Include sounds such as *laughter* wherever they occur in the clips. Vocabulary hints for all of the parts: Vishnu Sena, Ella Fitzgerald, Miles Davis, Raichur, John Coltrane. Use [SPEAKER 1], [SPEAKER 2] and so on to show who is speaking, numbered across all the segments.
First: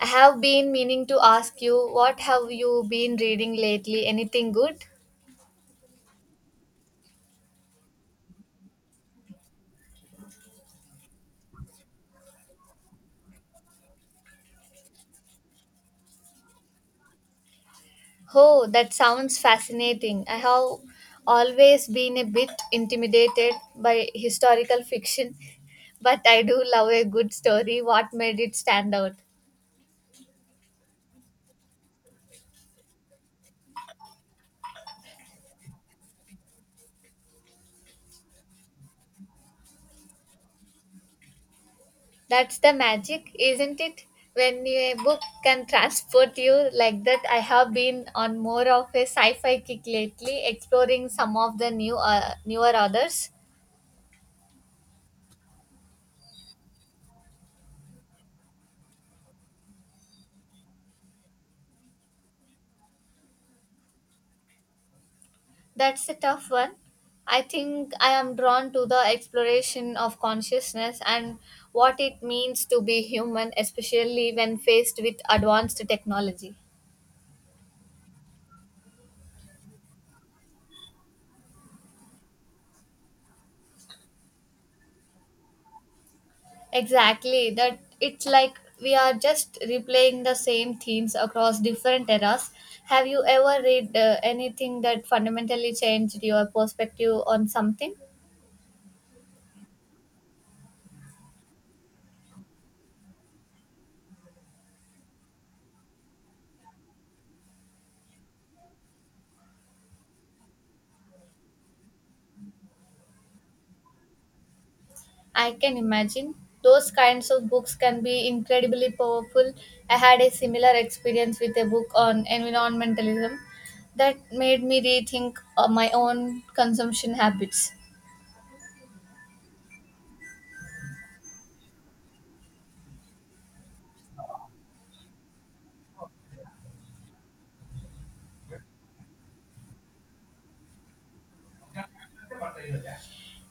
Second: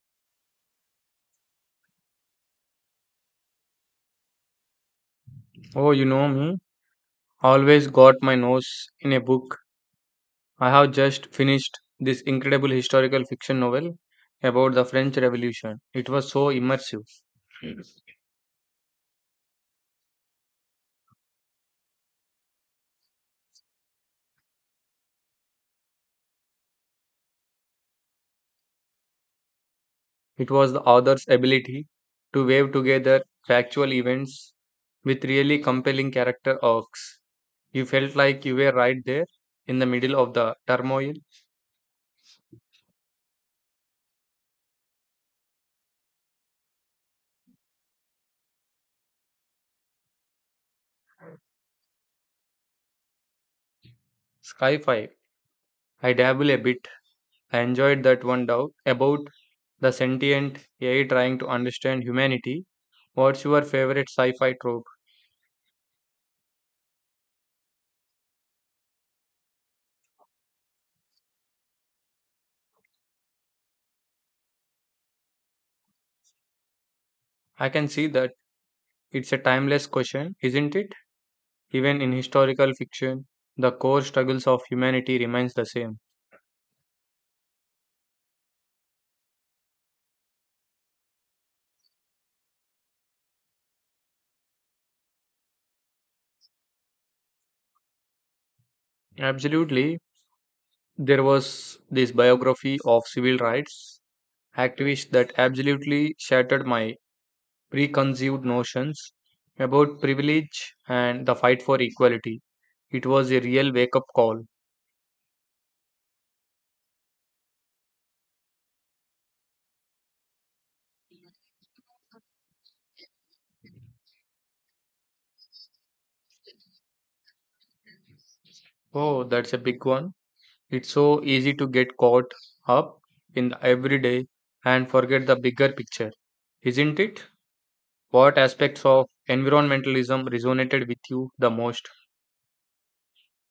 [SPEAKER 1] I have been meaning to ask you, what have you been reading lately? Anything good?
[SPEAKER 2] Oh, you know me. Always got my nose in a book. I have just finished this incredible historical fiction novel about the French Revolution. It was so immersive.
[SPEAKER 1] Oh, that sounds fascinating. I have always been a bit intimidated by historical fiction, but I do love a good story. What made it stand out?
[SPEAKER 2] It was the author's ability to weave together factual events with really compelling character arcs. You felt like you were right there in the middle of the turmoil.
[SPEAKER 1] That's the magic, isn't it? When a book can transport you like that, I have been on more of a sci-fi kick lately, exploring some of the new newer authors.
[SPEAKER 2] Sci-fi. I dabble a bit. I enjoyed that one doubt about the sentient AI trying to understand humanity. What's your favorite sci-fi trope?
[SPEAKER 1] That's a tough one. I think I am drawn to the exploration of consciousness and what it means to be human, especially when faced with advanced technology.
[SPEAKER 2] I can see that it's a timeless question, isn't it? Even in historical fiction, the core struggles of humanity remains the same.
[SPEAKER 1] Exactly, that it's like we are just replaying the same themes across different eras. Have you ever read anything that fundamentally changed your perspective on something?
[SPEAKER 2] Absolutely. There was this biography of civil rights activists that absolutely shattered my preconceived notions about privilege and the fight for equality. It was a real wake up call.
[SPEAKER 1] I can imagine. Those kinds of books can be incredibly powerful. I had a similar experience with a book on environmentalism that made me rethink my own consumption habits.
[SPEAKER 2] Oh, that's a big one. It's so easy to get caught up in the everyday and forget the bigger picture, isn't it? What aspects of environmentalism resonated with you the most?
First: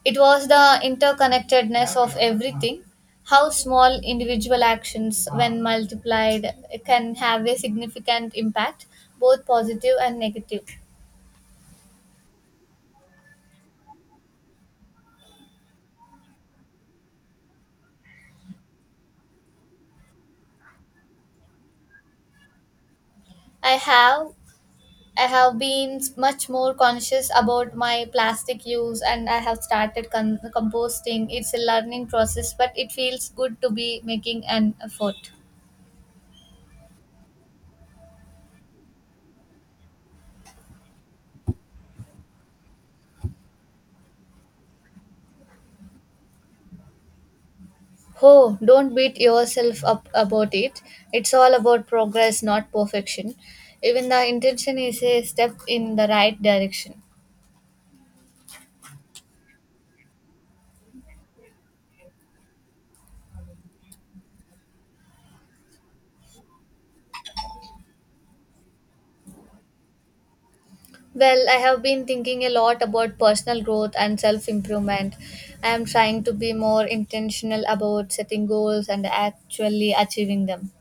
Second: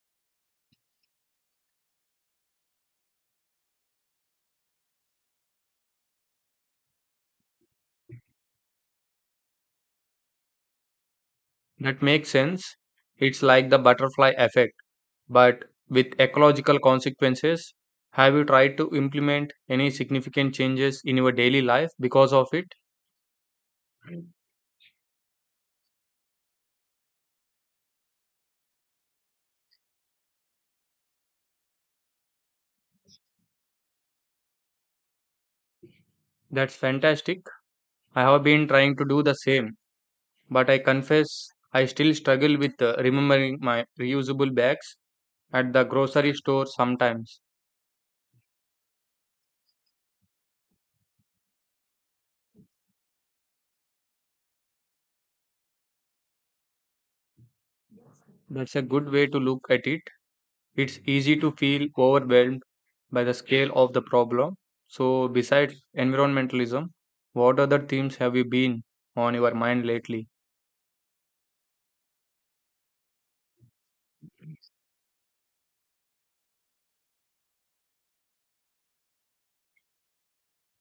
[SPEAKER 1] It was the interconnectedness of everything, how small individual actions, when multiplied, can have a significant impact, both positive and negative.
[SPEAKER 2] That makes sense. It's like the butterfly effect, but with ecological consequences. Have you tried to implement any significant changes in your daily life because of it?
[SPEAKER 1] I have I have been much more conscious about my plastic use and I have started composting. It's a learning process, but it feels good to be making an effort.
[SPEAKER 2] That's fantastic. I have been trying to do the same, but I confess I still struggle with remembering my reusable bags at the grocery store sometimes.
[SPEAKER 1] Oh, don't beat yourself up about it. It's all about progress, not perfection. Even the intention is a step in the right direction.
[SPEAKER 2] That's a good way to look at it. It's easy to feel overwhelmed by the scale of the problem. So, besides environmentalism, what other themes have you been on your mind lately?
[SPEAKER 1] Well, I have been thinking a lot about personal growth and self improvement. I am trying to be more intentional about setting goals and actually achieving them.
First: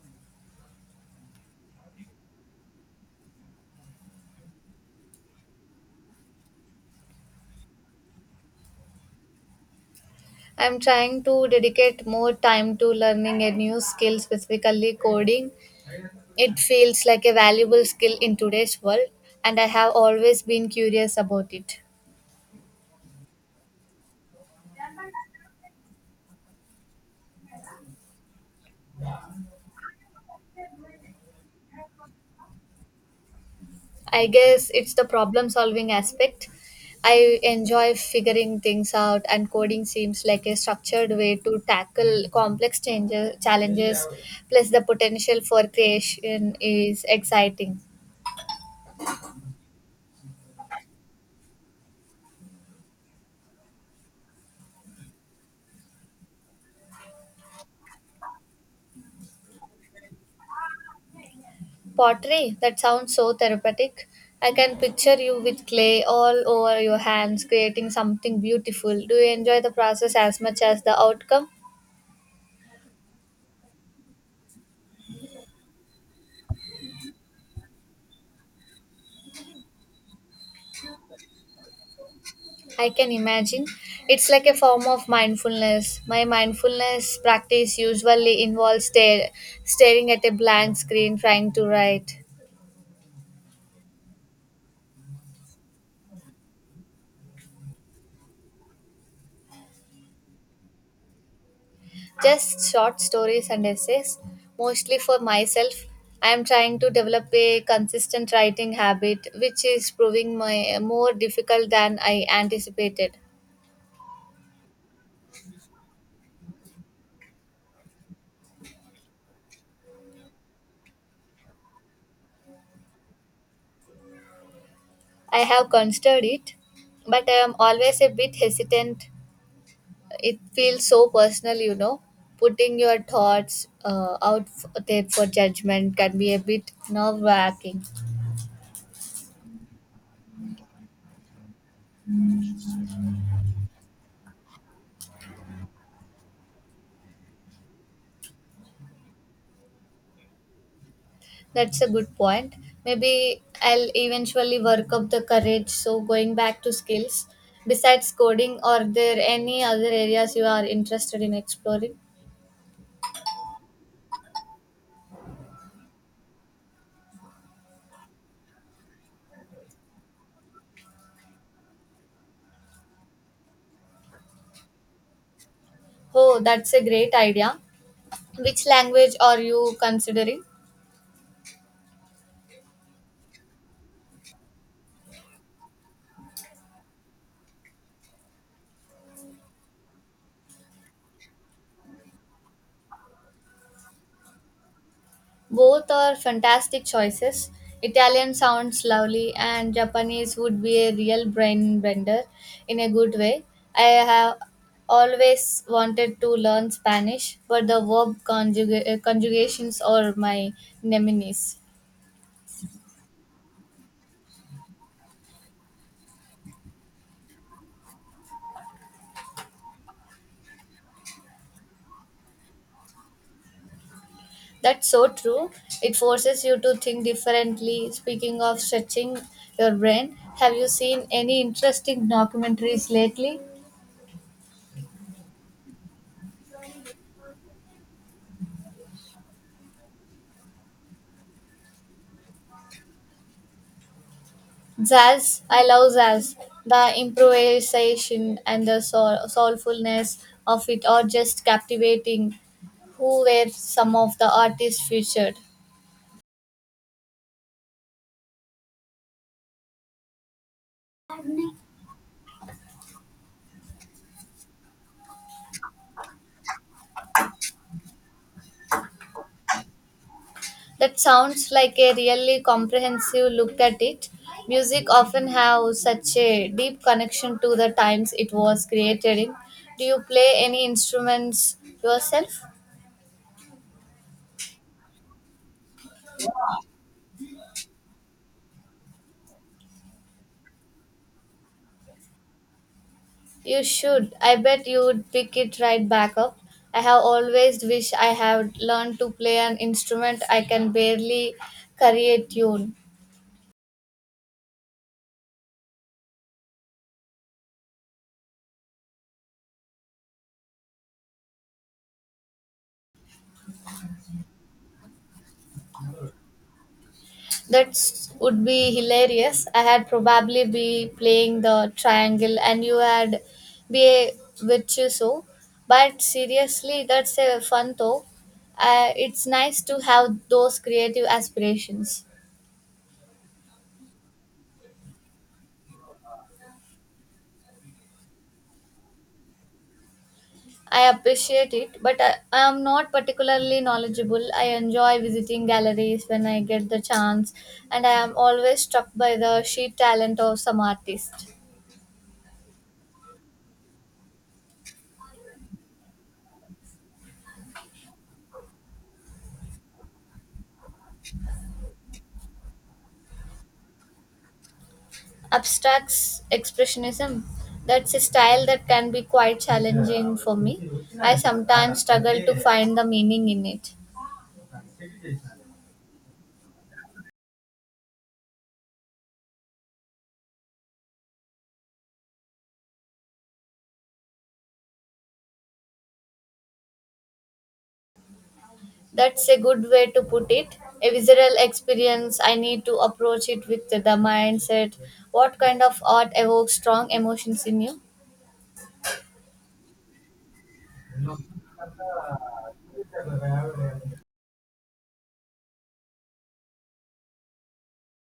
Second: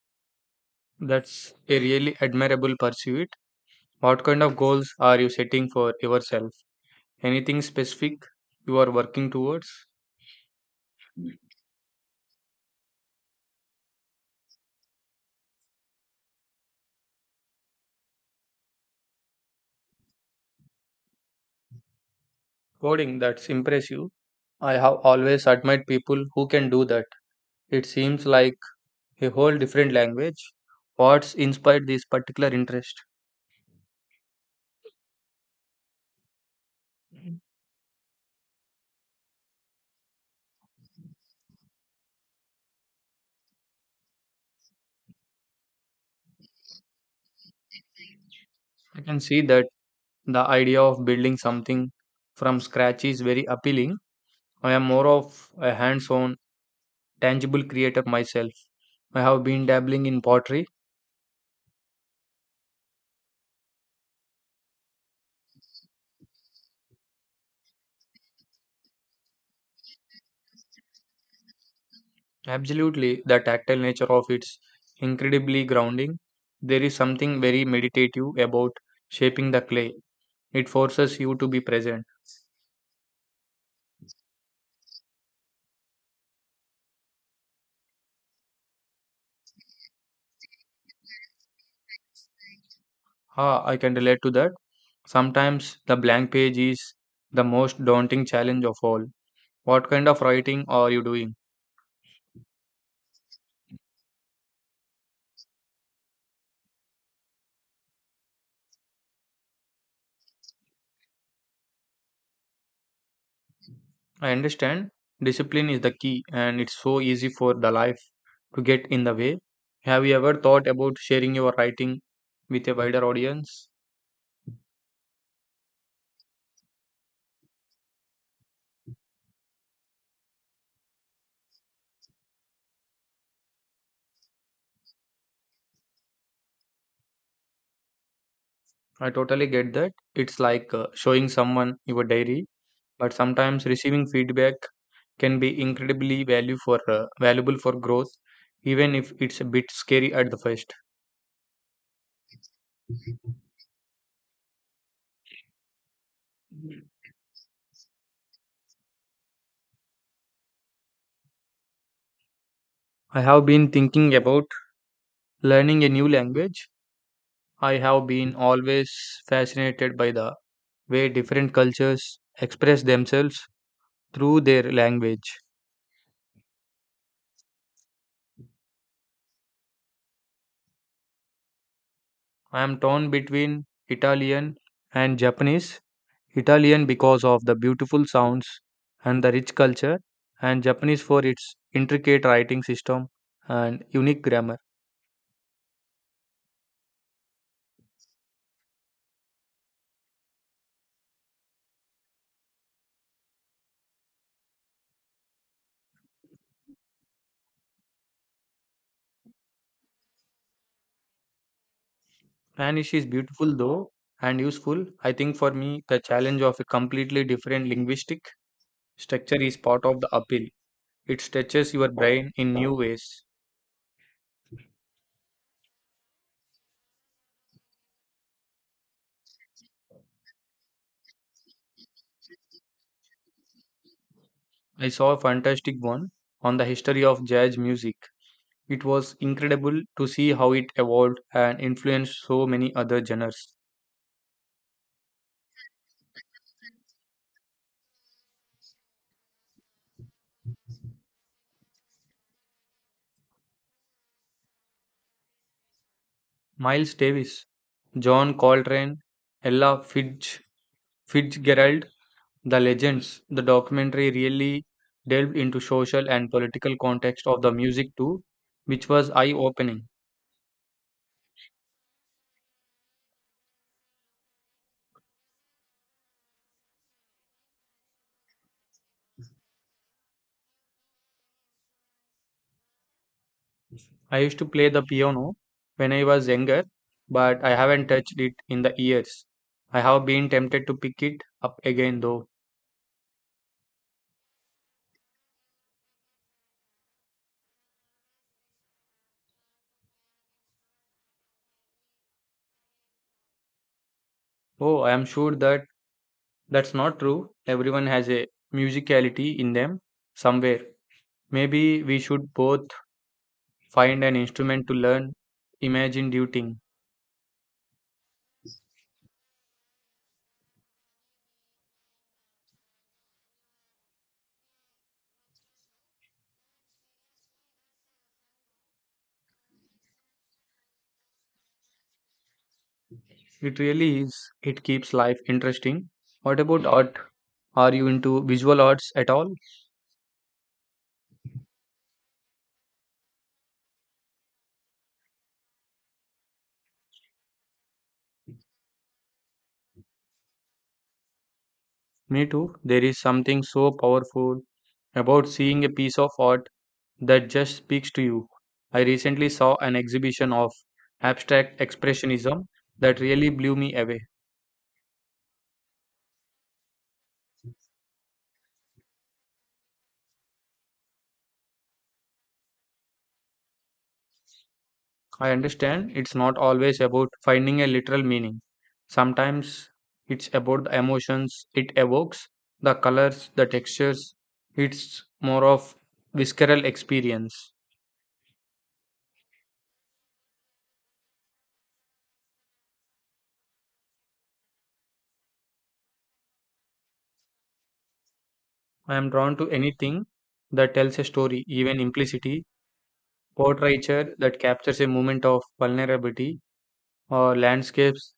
[SPEAKER 2] That's a really admirable pursuit. What kind of goals are you setting for yourself? Anything specific you are working towards?
[SPEAKER 1] I'm trying to dedicate more time to learning a new skill, specifically coding. It feels like a valuable skill in today's world, and I have always been curious about it.
[SPEAKER 2] Coding, that's impressive. I have always admired people who can do that. It seems like a whole different language. What's inspired this particular interest?
[SPEAKER 1] I guess it's the problem solving aspect. I enjoy figuring things out, and coding seems like a structured way to tackle complex challenges. Plus, the potential for creation is exciting.
[SPEAKER 2] I can see that the idea of building something from scratch is very appealing. I am more of a hands on, tangible creator myself. I have been dabbling in pottery.
[SPEAKER 1] Pottery? That sounds so therapeutic. I can picture you with clay all over your hands creating something beautiful. Do you enjoy the process as much as the outcome?
[SPEAKER 2] Absolutely, the tactile nature of it's incredibly grounding. There is something very meditative about shaping the clay. It forces you to be present.
[SPEAKER 1] I can imagine. It's like a form of mindfulness. My mindfulness practice usually involves staring at a blank screen trying to write.
[SPEAKER 2] Ah, I can relate to that. Sometimes the blank page is the most daunting challenge of all. What kind of writing are you doing?
[SPEAKER 1] Just short stories and essays, mostly for myself. I am trying to develop a consistent writing habit, which is proving more difficult than I anticipated.
[SPEAKER 2] I understand discipline is the key, and it's so easy for the life to get in the way. Have you ever thought about sharing your writing with a wider audience?
[SPEAKER 1] I have considered it, but I am always a bit hesitant. It feels so personal, you know. Putting your thoughts out there for judgment can be a bit nerve wracking.
[SPEAKER 2] I totally get that. It's like showing someone your diary, but sometimes receiving feedback can be incredibly value for valuable for growth, even if it's a bit scary at the first.
[SPEAKER 1] That's a good point. Maybe I'll eventually work up the courage. So, going back to skills, besides coding, are there any other areas you are interested in exploring?
[SPEAKER 2] I have been thinking about learning a new language. I have been always fascinated by the way different cultures express themselves through their language.
[SPEAKER 1] Oh, that's a great idea. Which language are you considering?
[SPEAKER 2] I am torn between Italian and Japanese. Italian because of the beautiful sounds and the rich culture, and Japanese for its intricate writing system and unique grammar.
[SPEAKER 1] Both are fantastic choices. Italian sounds lovely, and Japanese would be a real brain bender in a good way. I have always wanted to learn Spanish, but the verb conjugations are my nemesis.
[SPEAKER 2] Spanish is beautiful though and useful. I think for me, the challenge of a completely different linguistic structure is part of the appeal. It stretches your brain in new ways.
[SPEAKER 1] That's so true. It forces you to think differently. Speaking of stretching your brain, have you seen any interesting documentaries lately?
[SPEAKER 2] I saw a fantastic one on the history of jazz music. It was incredible to see how it evolved and influenced so many other genres.
[SPEAKER 1] Jazz, I love jazz. The improvisation and the soulfulness of it are just captivating. Who were some of the artists featured?
[SPEAKER 2] Miles Davis, John Coltrane, Ella Fitz, Fitzgerald, the legends. The documentary really delved into social and political context of the music too, which was eye-opening.
[SPEAKER 1] That sounds like a really comprehensive look at it. Music often have such a deep connection to the times it was created in. Do you play any instruments yourself?
[SPEAKER 2] I used to play the piano when I was younger, but I haven't touched it in the years. I have been tempted to pick it up again though.
[SPEAKER 1] You should. I bet you would pick it right back up. I have always wished I had learned to play an instrument. I can barely carry a tune.
[SPEAKER 2] Oh, I am sure that that's not true. Everyone has a musicality in them somewhere. Maybe we should both find an instrument to learn. Imagine duting.
[SPEAKER 1] That would be hilarious. I had probably be playing the triangle and you had be a virtuoso. But seriously, that's a fun though. It's nice to have those creative aspirations.
[SPEAKER 2] It really is. It keeps life interesting. What about art? Are you into visual arts at all?
[SPEAKER 1] I appreciate it, but I am not particularly knowledgeable. I enjoy visiting galleries when I get the chance, and I am always struck by the sheer talent of some artists.
[SPEAKER 2] Me too. There is something so powerful about seeing a piece of art that just speaks to you. I recently saw an exhibition of abstract expressionism that really blew me away.
[SPEAKER 1] Abstracts expressionism, that's a style that can be quite challenging for me. I sometimes struggle to find the meaning in it.
[SPEAKER 2] I understand it's not always about finding a literal meaning. Sometimes it's about the emotions it evokes, the colors, the textures. It's more of visceral experience.
[SPEAKER 1] That's a good way to put it. A visual experience, I need to approach it with the mindset. What kind of art evokes strong emotions in you?
[SPEAKER 2] I am drawn to anything that tells a story, even implicity, portraiture that captures a moment of vulnerability, or landscapes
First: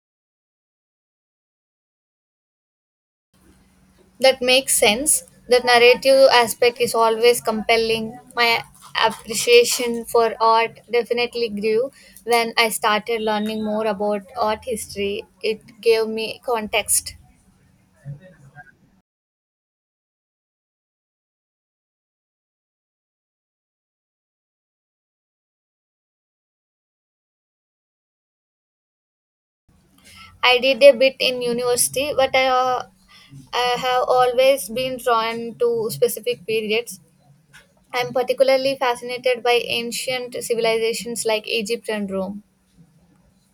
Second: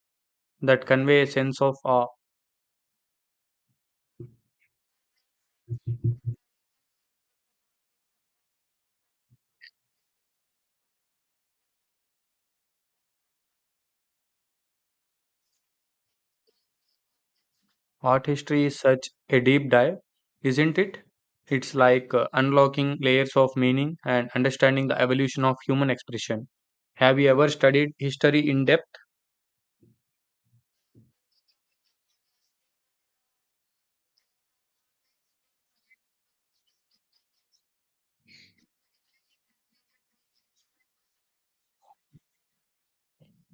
[SPEAKER 2] that convey a sense of awe.
[SPEAKER 1] That makes sense. The narrative aspect is always compelling. My appreciation for art definitely grew when I started learning more about art history. It gave me context.
[SPEAKER 2] Art history is such a deep dive, isn't it? It's like unlocking layers of meaning and understanding the evolution of human expression. Have you ever studied history in depth?
[SPEAKER 1] I did a bit in university, but I have always been drawn to specific periods. I'm particularly fascinated by ancient civilizations like Egypt and Rome.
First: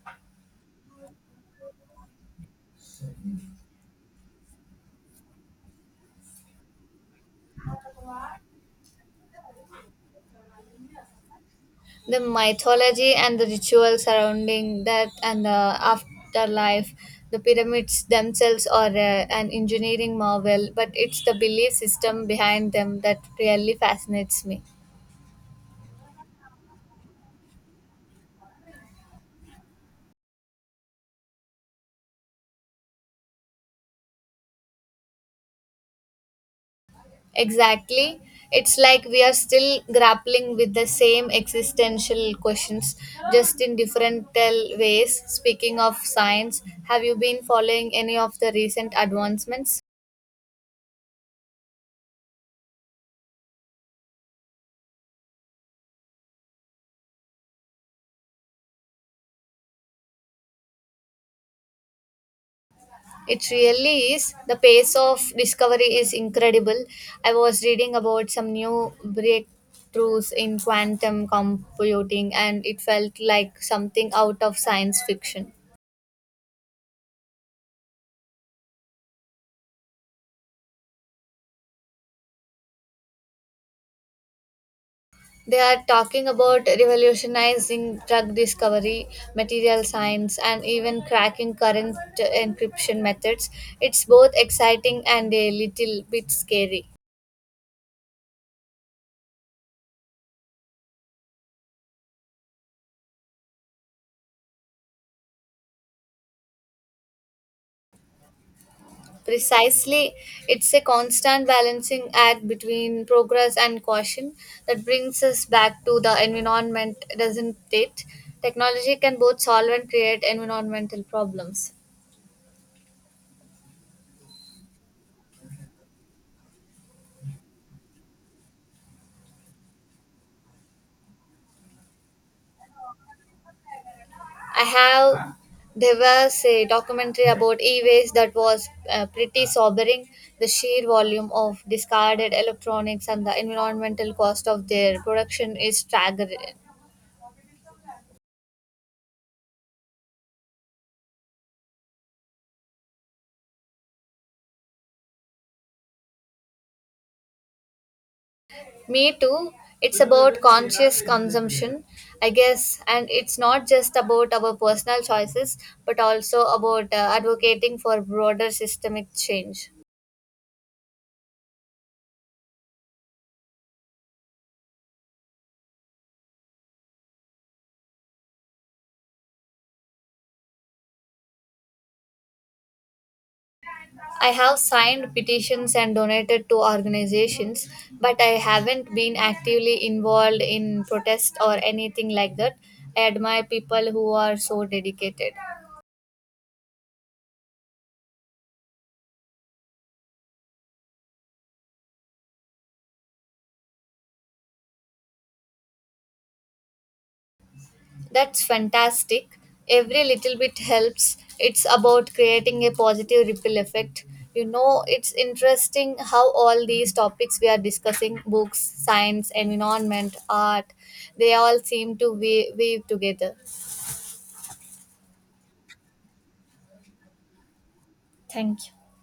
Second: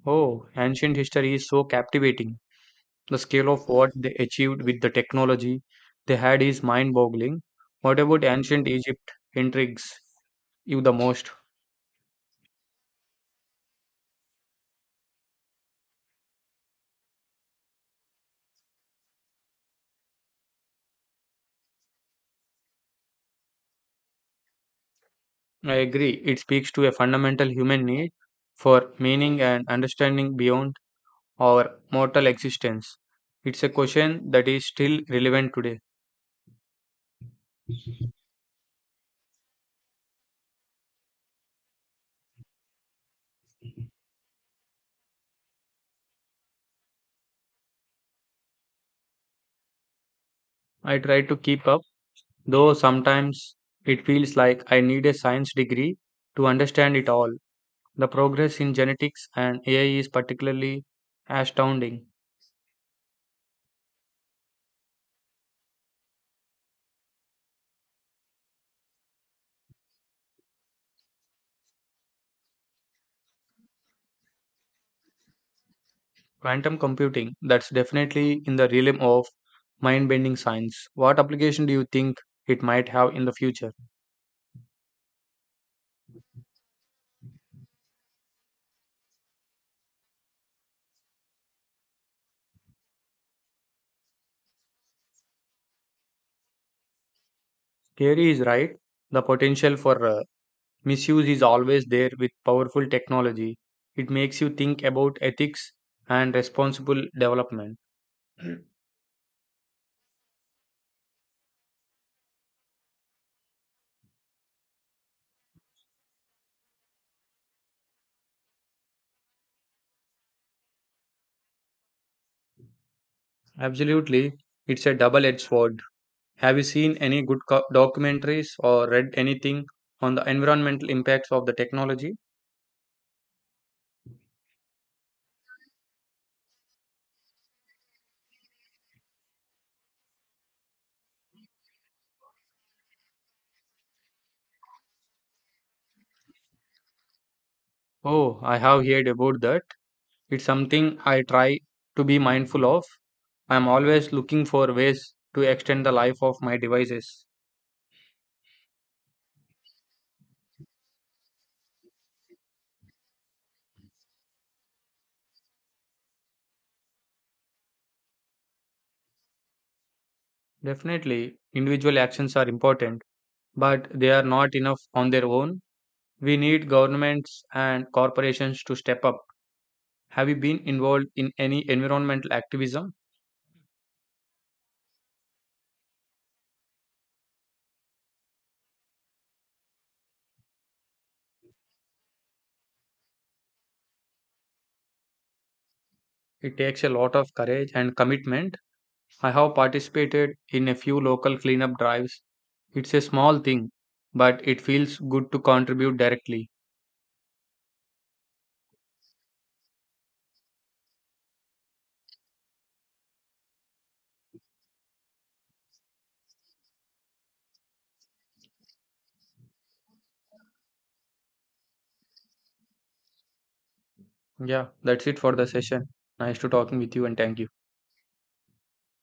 [SPEAKER 2] Oh, ancient history is so captivating. The scale of what they achieved with the technology they had is mind boggling. What about ancient Egypt? Intrigues you the most.
[SPEAKER 1] The mythology and the rituals surrounding that and the afterlife, the pyramids themselves are an engineering marvel, but it's the belief system behind them that really fascinates me.
[SPEAKER 2] I agree. It speaks to a fundamental human need for meaning and understanding beyond or mortal existence. It's a question that is still relevant today.
[SPEAKER 1] Exactly, it's like we are still grappling with the same existential questions, just in different tell ways. Speaking of science, have you been following any of the recent advancements?
[SPEAKER 2] I try to keep up, though sometimes it feels like I need a science degree to understand it all. The progress in genetics and AI is particularly astounding.
[SPEAKER 1] It really is. The pace of discovery is incredible. I was reading about some new breakthroughs in quantum computing, and it felt like something out of science fiction.
[SPEAKER 2] Quantum computing, that's definitely in the realm of mind bending science. What application do you think it might have in the future?
[SPEAKER 1] They are talking about revolutionizing drug discovery, material science, and even cracking current encryption methods. It's both exciting and a little bit scary.
[SPEAKER 2] Kerry is right. The potential for misuse is always there with powerful technology. It makes you think about ethics and responsible development. *clears throat*
[SPEAKER 1] Precisely, it's a constant balancing act between progress and caution that brings us back to the environment, doesn't it? Technology can both solve and create environmental problems.
[SPEAKER 2] Absolutely, it's a double edged sword. Have you seen any good documentaries or read anything on the environmental impacts of the technology?
[SPEAKER 1] I have, there was a documentary about e-waste that was pretty sobering. The sheer volume of discarded electronics and the environmental cost of their production is staggering.
[SPEAKER 2] Oh, I have heard about that. It's something I try to be mindful of. I'm always looking for ways to extend the life of my devices.
[SPEAKER 1] Me too. It's about conscious consumption, I guess, and it's not just about our personal choices, but also about advocating for broader systemic change.
[SPEAKER 2] Definitely, individual actions are important, but they are not enough on their own. We need governments and corporations to step up. Have you been involved in any environmental activism?
[SPEAKER 1] I have signed petitions and donated to organizations, but I haven't been actively involved in protest or anything like that. I admire people who are so dedicated.
[SPEAKER 2] It takes a lot of courage and commitment. I have participated in a few local cleanup drives. It's a small thing, but it feels good to contribute directly.
[SPEAKER 1] That's fantastic. Every little bit helps. It's about creating a positive ripple effect. You know, it's interesting how all these topics we are discussing, books, science, environment, art, they all seem to weave together.
[SPEAKER 2] Yeah, that's it for the session. Nice to talking with you and thank you.
[SPEAKER 1] Thank you.